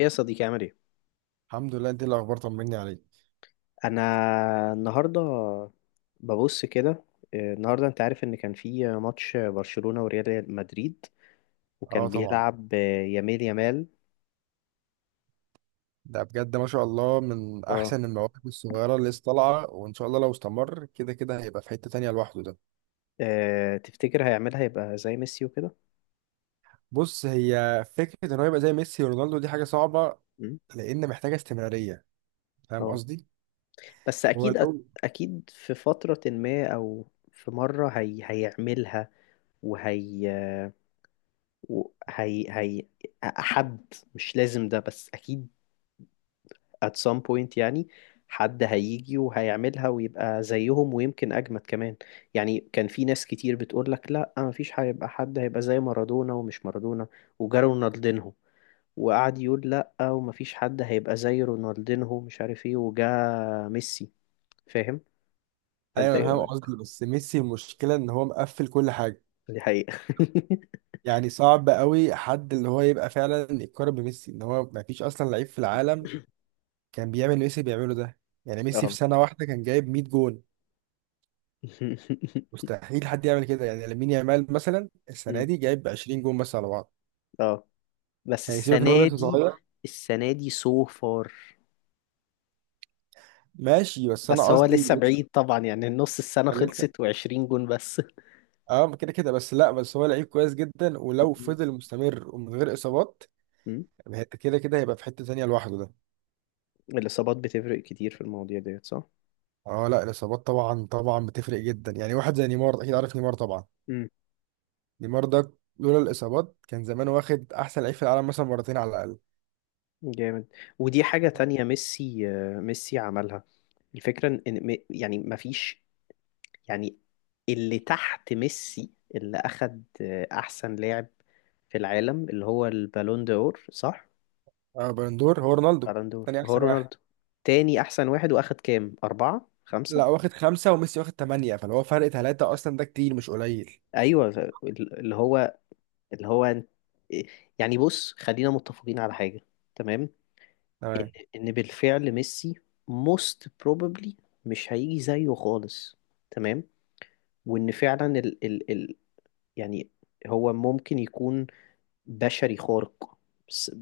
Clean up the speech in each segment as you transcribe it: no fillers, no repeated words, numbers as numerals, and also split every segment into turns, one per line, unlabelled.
ايه يا صديقي، عامل ايه؟
الحمد لله، انت إيه الاخبار؟ طمني عليك.
انا النهارده ببص كده. النهارده انت عارف ان كان في ماتش برشلونة وريال مدريد،
اه
وكان
طبعا.
بيلعب، يامال يامال.
ده بجد ما شاء الله من
اه،
احسن المواهب الصغيره اللي لسه طالعه، وان شاء الله لو استمر كده كده هيبقى في حته تانية لوحده ده.
تفتكر هيعملها يبقى زي ميسي وكده؟
بص، هي فكره ان هو يبقى زي ميسي ورونالدو دي حاجه صعبه،
مم.
لان محتاجه استمراريه. فاهم
اه
قصدي؟
بس
هو
اكيد
لو
اكيد في فترة ما، او في مرة هيعملها، وهي وهي هي حد مش لازم ده، بس اكيد at some point يعني. حد هيجي وهيعملها ويبقى زيهم، ويمكن أجمد كمان. يعني كان في ناس كتير بتقول لك لا، مفيش هيبقى حد هيبقى زي مارادونا ومش مارادونا. وجا رونالدينهو، وقعد يقول لا، ومفيش حد هيبقى زي رونالدينهو مش عارف ايه، وجا ميسي. فاهم؟ فانت
ايوه انا
ايه
فاهم
رأيك؟
قصدي، بس ميسي المشكله ان هو مقفل كل حاجه،
دي حقيقة.
يعني صعب قوي حد اللي هو يبقى فعلا يتقارن بميسي، ان هو ما فيش اصلا لعيب في العالم كان بيعمل اللي ميسي بيعمله ده. يعني ميسي في
اه.
سنه واحده كان جايب 100 جون، مستحيل حد يعمل كده، يعني لامين يامال مثلا السنه دي جايب 20 جون بس على بعض،
اه. بس
يعني سيبك ان هو
السنة
لسه
دي
صغير.
السنة دي سو فار.
ماشي بس انا
بس هو
قصدي
لسه
لسه.
بعيد طبعا، يعني النص السنة
لسه
خلصت و20 جون بس.
اه، كده كده، بس لا، بس هو لعيب كويس جدا، ولو
مم.
فضل مستمر ومن غير اصابات
مم.
كده كده هيبقى في حته تانيه لوحده ده.
الإصابات بتفرق كتير في المواضيع ديت، صح؟
اه لا، الاصابات طبعا طبعا بتفرق جدا، يعني واحد زي نيمار، اكيد عارف نيمار طبعا.
مم.
نيمار ده لولا الاصابات كان زمان واخد احسن لعيب في العالم مثلا مرتين على الاقل.
جامد. ودي حاجة تانية، ميسي، ميسي عملها. الفكرة إن إن يعني مفيش يعني اللي تحت ميسي، اللي أخد أحسن لاعب في العالم اللي هو البالون دور، صح؟
اه، بالندور هو رونالدو،
بالون دور
تاني
هو
احسن واحد.
رونالدو. تاني أحسن واحد، وأخد كام؟ أربعة؟ خمسة؟
لا، واخد خمسة وميسي واخد تمانية، فاللي هو فرق تلاتة، أصلا ده كتير مش قليل.
أيوة اللي هو، اللي هو أنت- يعني بص، خلينا متفقين على حاجة. تمام.
تمام.
ان بالفعل ميسي most probably مش هيجي زيه خالص. تمام. وان فعلا ال ال ال يعني هو ممكن يكون بشري خارق، s-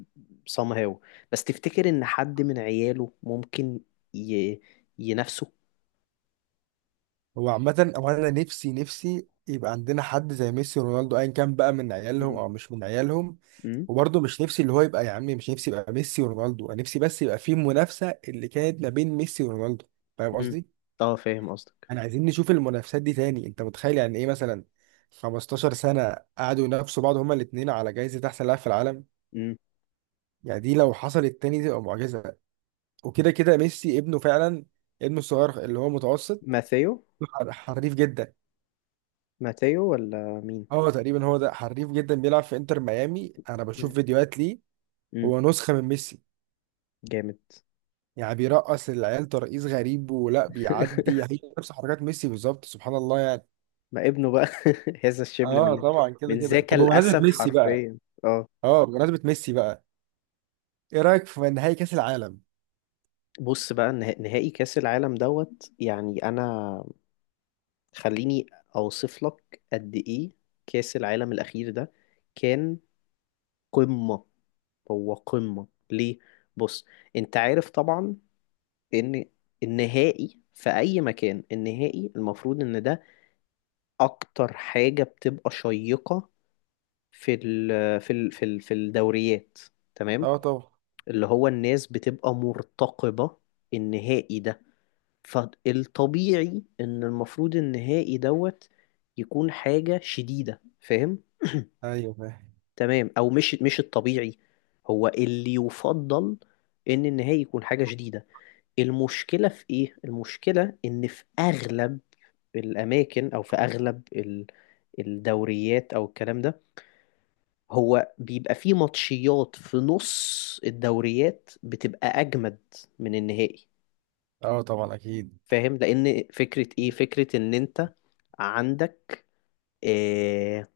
somehow. بس تفتكر ان حد من عياله ممكن ي ينافسه؟
هو عامة هو أنا نفسي نفسي يبقى عندنا حد زي ميسي ورونالدو، أيا كان بقى من عيالهم
مم.
أو مش من عيالهم.
مم.
وبرضه مش نفسي اللي هو يبقى، يا عمي مش نفسي يبقى ميسي ورونالدو، أنا نفسي بس يبقى في منافسة اللي كانت ما بين ميسي ورونالدو. فاهم
مم.
قصدي؟
اه، فاهم قصدك.
أنا عايزين نشوف المنافسات دي تاني. أنت متخيل يعني إيه مثلا 15 سنة قعدوا ينافسوا بعض، هما الاتنين، على جايزة أحسن لاعب في العالم؟
مم.
يعني دي لو حصلت تاني دي تبقى معجزة. وكده كده ميسي ابنه فعلا، ابنه الصغير اللي هو متوسط،
ماثيو.
حريف جدا.
ماثيو ولا مين؟
اه تقريبا هو ده حريف جدا، بيلعب في انتر ميامي، انا بشوف
مم.
فيديوهات ليه.
مم.
هو نسخة من ميسي،
جامد.
يعني بيرقص العيال ترقيص غريب ولا بيعدي هي، نفس حركات ميسي بالظبط، سبحان الله يعني.
ما ابنه بقى. هذا الشبل
اه
من
طبعا كده
من
كده.
ذاك
طب بمناسبة
الأسد
ميسي بقى،
حرفيا. اه.
اه بمناسبة ميسي بقى ايه رأيك في نهائي كأس العالم؟
بص بقى، نهائي كأس العالم دوت، يعني أنا خليني أوصف لك قد إيه كأس العالم الأخير ده كان قمة. هو قمة ليه؟ بص، أنت عارف طبعا إن النهائي في أي مكان، النهائي المفروض إن ده أكتر حاجة بتبقى شيقة في ال في ال في ال في الدوريات، تمام؟
اه طبعا.
اللي هو الناس بتبقى مرتقبة النهائي ده، فالطبيعي ان المفروض النهائي دوت يكون حاجة شديدة، فاهم.
ايوه فاهم.
تمام، او مش مش الطبيعي هو اللي يفضل ان النهائي يكون حاجة شديدة. المشكلة في ايه؟ المشكلة ان في اغلب الاماكن، او في اغلب الدوريات او الكلام ده، هو بيبقى فيه ماتشيات في نص الدوريات بتبقى اجمد من النهائي.
اه طبعا اكيد.
فاهم؟ لان فكره ايه؟ فكره ان انت عندك إيه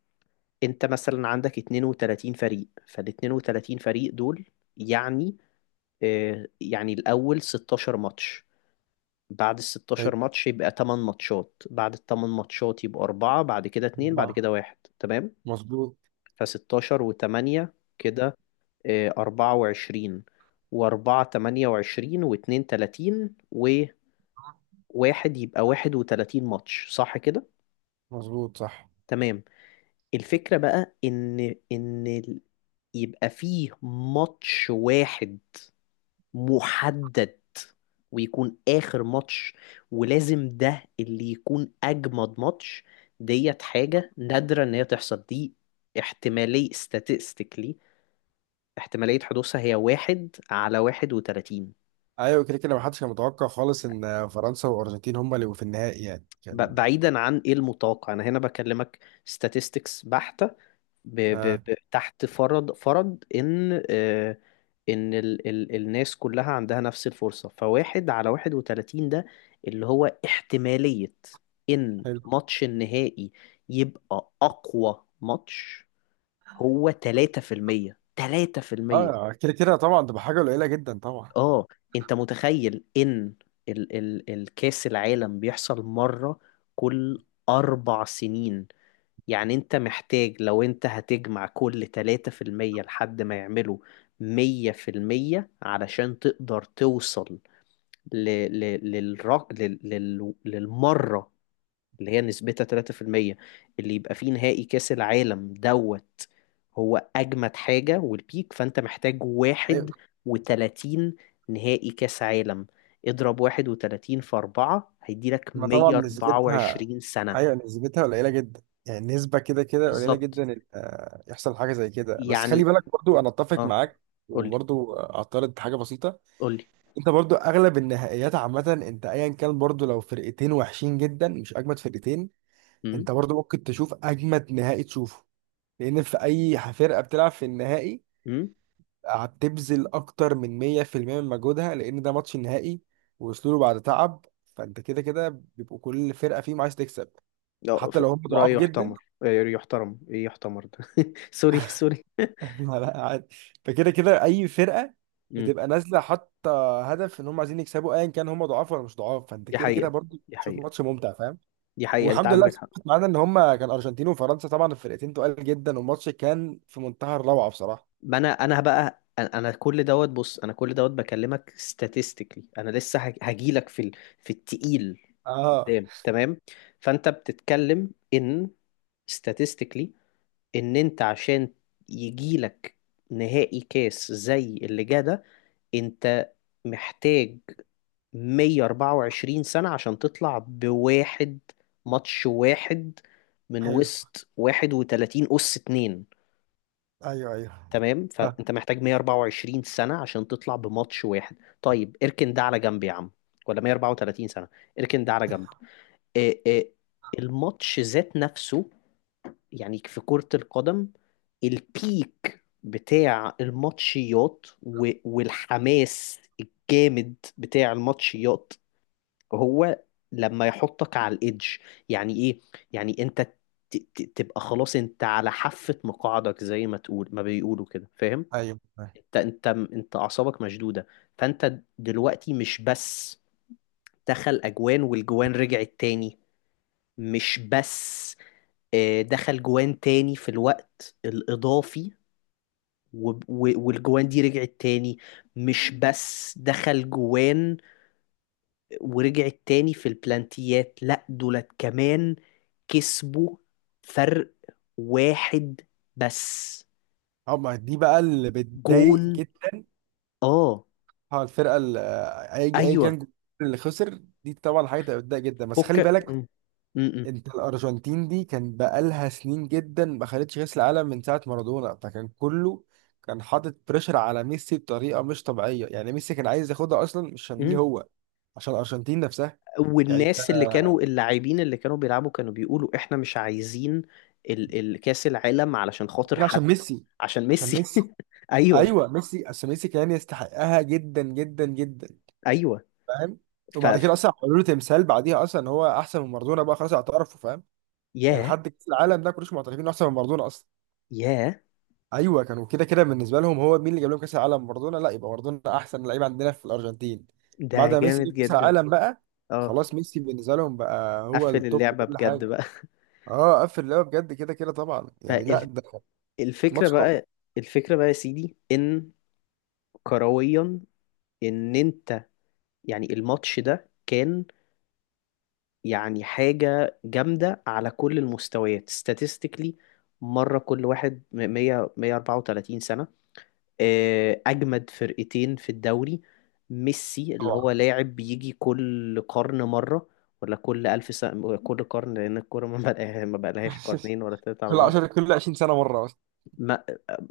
انت مثلا عندك 32 فريق، فال 32 فريق دول يعني إيه؟ يعني الاول 16 ماتش، بعد ال 16
أيوة.
ماتش يبقى 8 ماتشات، بعد ال 8 ماتشات يبقى 4، بعد كده 2، بعد
طبعاً.
كده 1. تمام،
مظبوط.
ف 16 و8 كده إيه، 24، و4 28، و2 30، و1 يبقى 31 ماتش، صح كده؟
مظبوط صح.
تمام. الفكرة بقى إن إن يبقى فيه ماتش واحد محدد ويكون آخر ماتش، ولازم ده اللي يكون أجمد ماتش. ديت حاجة نادرة إن هي تحصل دي، احتمالية statistically. احتمالية حدوثها هي واحد على واحد وتلاتين.
ايوه كده كده محدش كان متوقع خالص ان فرنسا والارجنتين هما اللي يبقوا في النهائي، يعني كان.
بعيدا عن إيه المتوقع، أنا هنا بكلمك statistics بحتة،
اه.
تحت فرض ان ان الناس كلها عندها نفس الفرصة، فواحد على واحد وتلاتين ده اللي هو احتمالية ان
حلو.
ماتش النهائي يبقى اقوى ماتش، هو تلاتة في المية. تلاتة في المية.
اه كده كده طبعا تبقى حاجه قليله جدا طبعا.
اه انت متخيل ان الكاس العالم بيحصل مرة كل اربع سنين؟ يعني انت محتاج لو انت هتجمع كل 3% لحد ما يعملوا 100% علشان تقدر توصل ل... ل... للر... لل... لل... للمرة اللي هي نسبتها 3% اللي يبقى فيه نهائي كأس العالم دوت هو أجمد حاجة والبيك. فأنت محتاج
ايوه.
واحد وتلاتين نهائي كأس عالم. اضرب واحد وتلاتين في أربعة هيديلك
ما طبعا
مية أربعة
نسبتها.
وعشرين سنة.
ايوه نسبتها قليله جدا، يعني نسبه كده كده قليله
بالظبط
جدا ان يحصل حاجه زي كده. بس خلي
يعني.
بالك، برضو انا اتفق
اه.
معاك.
قولي.
وبرضو اعترض حاجه بسيطه.
قول لي.
انت برضو اغلب النهائيات عامه انت ايا كان، برضو لو فرقتين وحشين جدا مش اجمد فرقتين،
امم
انت برضو ممكن تشوف اجمد نهائي تشوفه، لان في اي فرقه بتلعب في النهائي
امم
هتبذل اكتر من 100% من مجهودها، لان ده ماتش نهائي ووصلوا له بعد تعب، فانت كده كده بيبقوا كل فرقه فيهم عايز تكسب،
لا،
حتى لو هم
رأي
ضعاف جدا.
يحتمر، يحترم، ايه يحتمر ده؟ سوري، سوري.
لا لا، عادي. فكده كده اي فرقه
امم
بتبقى نازله حاطه هدف ان هم عايزين يكسبوا، ايا كان هم ضعاف ولا مش ضعاف، فانت
دي
كده كده
حقيقة،
برضه
دي
تشوف
حقيقة،
ماتش ممتع، فاهم.
دي حقيقة، انت
والحمد لله
عندك حق.
سمعت معانا ان هم كان ارجنتين وفرنسا، طبعا الفرقتين تقال جدا، والماتش كان في منتهى الروعه بصراحه.
ما انا انا بقى، انا كل دوت، بص انا كل دوت بكلمك statistically. انا لسه هجيلك في في التقيل
اه.
قدام، تمام. فانت بتتكلم ان statistically ان انت عشان يجيلك نهائي كاس زي اللي جه ده، انت محتاج 124 سنة عشان تطلع بواحد، ماتش واحد، من
حلو.
وسط 31 أس اتنين.
ايوه، ايوه،
تمام، فأنت محتاج 124 سنة عشان تطلع بماتش واحد. طيب اركن ده على جنب يا عم، ولا 134 سنة. اركن ده على جنب. إيه إيه الماتش ذات نفسه يعني في كرة القدم، البيك بتاع الماتشيات والحماس الجامد بتاع الماتشيات هو لما يحطك على الإيدج. يعني إيه؟ يعني أنت تبقى خلاص، أنت على حافة مقاعدك زي ما تقول ما بيقولوا كده، فاهم؟
ايوه، فاهم.
أنت أعصابك مشدودة. فأنت دلوقتي مش بس دخل أجوان والجوان رجعت تاني، مش بس دخل جوان تاني في الوقت الإضافي والجوان دي رجعت تاني، مش بس دخل جوان ورجعت تاني في البلانتيات، لا دولت كمان كسبوا فرق واحد بس
اه، ما دي بقى اللي
جون.
بتضايق جدا.
اه.
اه الفرقه اللي، اي ايا كان
ايوه.
الجمهور اللي خسر دي، طبعا حاجه تبقى بتضايق جدا، بس خلي بالك،
م- م- م-
انت الارجنتين دي كان بقالها سنين جدا ما خدتش كاس العالم من ساعه مارادونا، فكان كله كان حاطط بريشر على ميسي بطريقه مش طبيعيه، يعني ميسي كان عايز ياخدها اصلا مش عشان ليه
م.
هو، عشان الارجنتين نفسها. يعني انت
والناس اللي كانوا اللاعبين اللي كانوا بيلعبوا كانوا بيقولوا احنا مش عايزين الكاس العالم علشان خاطر
عاملين عشان
حد،
ميسي.
عشان
عشان
ميسي.
ميسي.
ايوه.
ايوه ميسي عشان ميسي كان يستحقها جدا جدا جدا.
ايوه.
فاهم.
ف
وبعد
ف-
كده اصلا عملوا له تمثال بعديها اصلا ان هو احسن من مارادونا، بقى خلاص اعترفوا، فاهم. يعني
ياه.
لحد كاس العالم ده كلش معترفين إنه احسن من مارادونا اصلا.
ياه.
ايوه كانوا كده كده بالنسبه لهم هو مين اللي جاب لهم كاس العالم؟ مارادونا، لا يبقى مارادونا احسن لعيب عندنا في الارجنتين.
ده
بعد ما ميسي
جامد
جه كاس
جدا.
العالم بقى
اه
خلاص ميسي بالنسبه لهم بقى هو
قفل
التوب في
اللعبة
كل
بجد
حاجه.
بقى.
اه قفل اللعبه بجد كده كده طبعا، يعني لا
فال
ده
الفكرة
ماتش تحفه
بقى. يا سيدي ان كرويا ان انت يعني الماتش ده كان، يعني حاجة جامدة على كل المستويات statistically. مرة كل واحد 100 134 سنة، أجمد فرقتين في الدوري، ميسي اللي هو
طبعا.
لاعب بيجي كل قرن مرة، ولا كل ألف سنة، كل قرن، لأن الكورة ما بقالهاش قرنين ولا تلاتة على
كل
بعض.
10 كل 20 سنه مره اصلا.
ما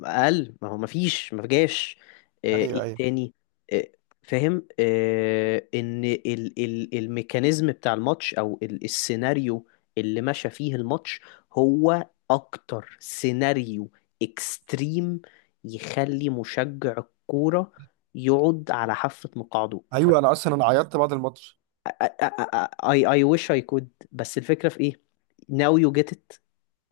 اقل ما هو ما فيش، ما جاش.
ايوه،
ايه
ايوه،
تاني؟ آه، فاهم، ان ال ال الميكانيزم بتاع الماتش، او السيناريو اللي مشى فيه الماتش هو اكتر سيناريو اكستريم يخلي مشجع الكورة يقعد على حافة مقعده. ف
ايوه، انا اصلا انا عيطت بعد الماتش.
I I I wish I could، بس الفكرة في ايه؟ Now you get it.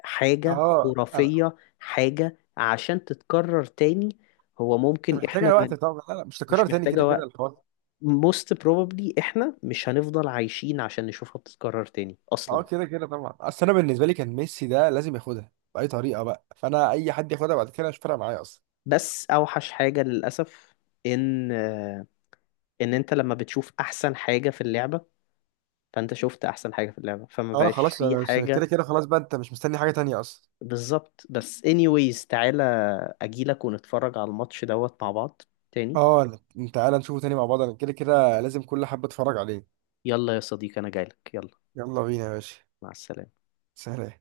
حاجة
اه انا
خرافية، حاجة عشان تتكرر تاني هو
انت
ممكن احنا
محتاجه وقت
ما،
طبعا. لا لا مش
مش
تكرر تاني كده
محتاجة
كده
وقت.
الحوار.
Most probably احنا مش هنفضل عايشين عشان نشوفها بتتكرر تاني اصلا.
اه كده كده طبعا، اصل انا بالنسبه لي كان ميسي ده لازم ياخدها باي طريقه بقى، فانا اي حد ياخدها بعد كده مش فارقه معايا اصلا.
بس اوحش حاجة للأسف ان، انت لما بتشوف احسن حاجة في اللعبة، فانت شفت احسن حاجة في اللعبة فما
اه
بقاش
خلاص،
في
انا كده
حاجة.
كده خلاص بقى انت مش مستني حاجه تانية اصلا.
بالظبط. بس anyways تعالى اجيلك ونتفرج على الماتش دوت مع بعض تاني.
اه لا، انت تعالى نشوفه تاني مع بعض، انا كده كده لازم كل حبه اتفرج عليه.
يلا يا صديقي انا جايلك، يلا.
يلا بينا يا باشا.
مع السلامة.
سلام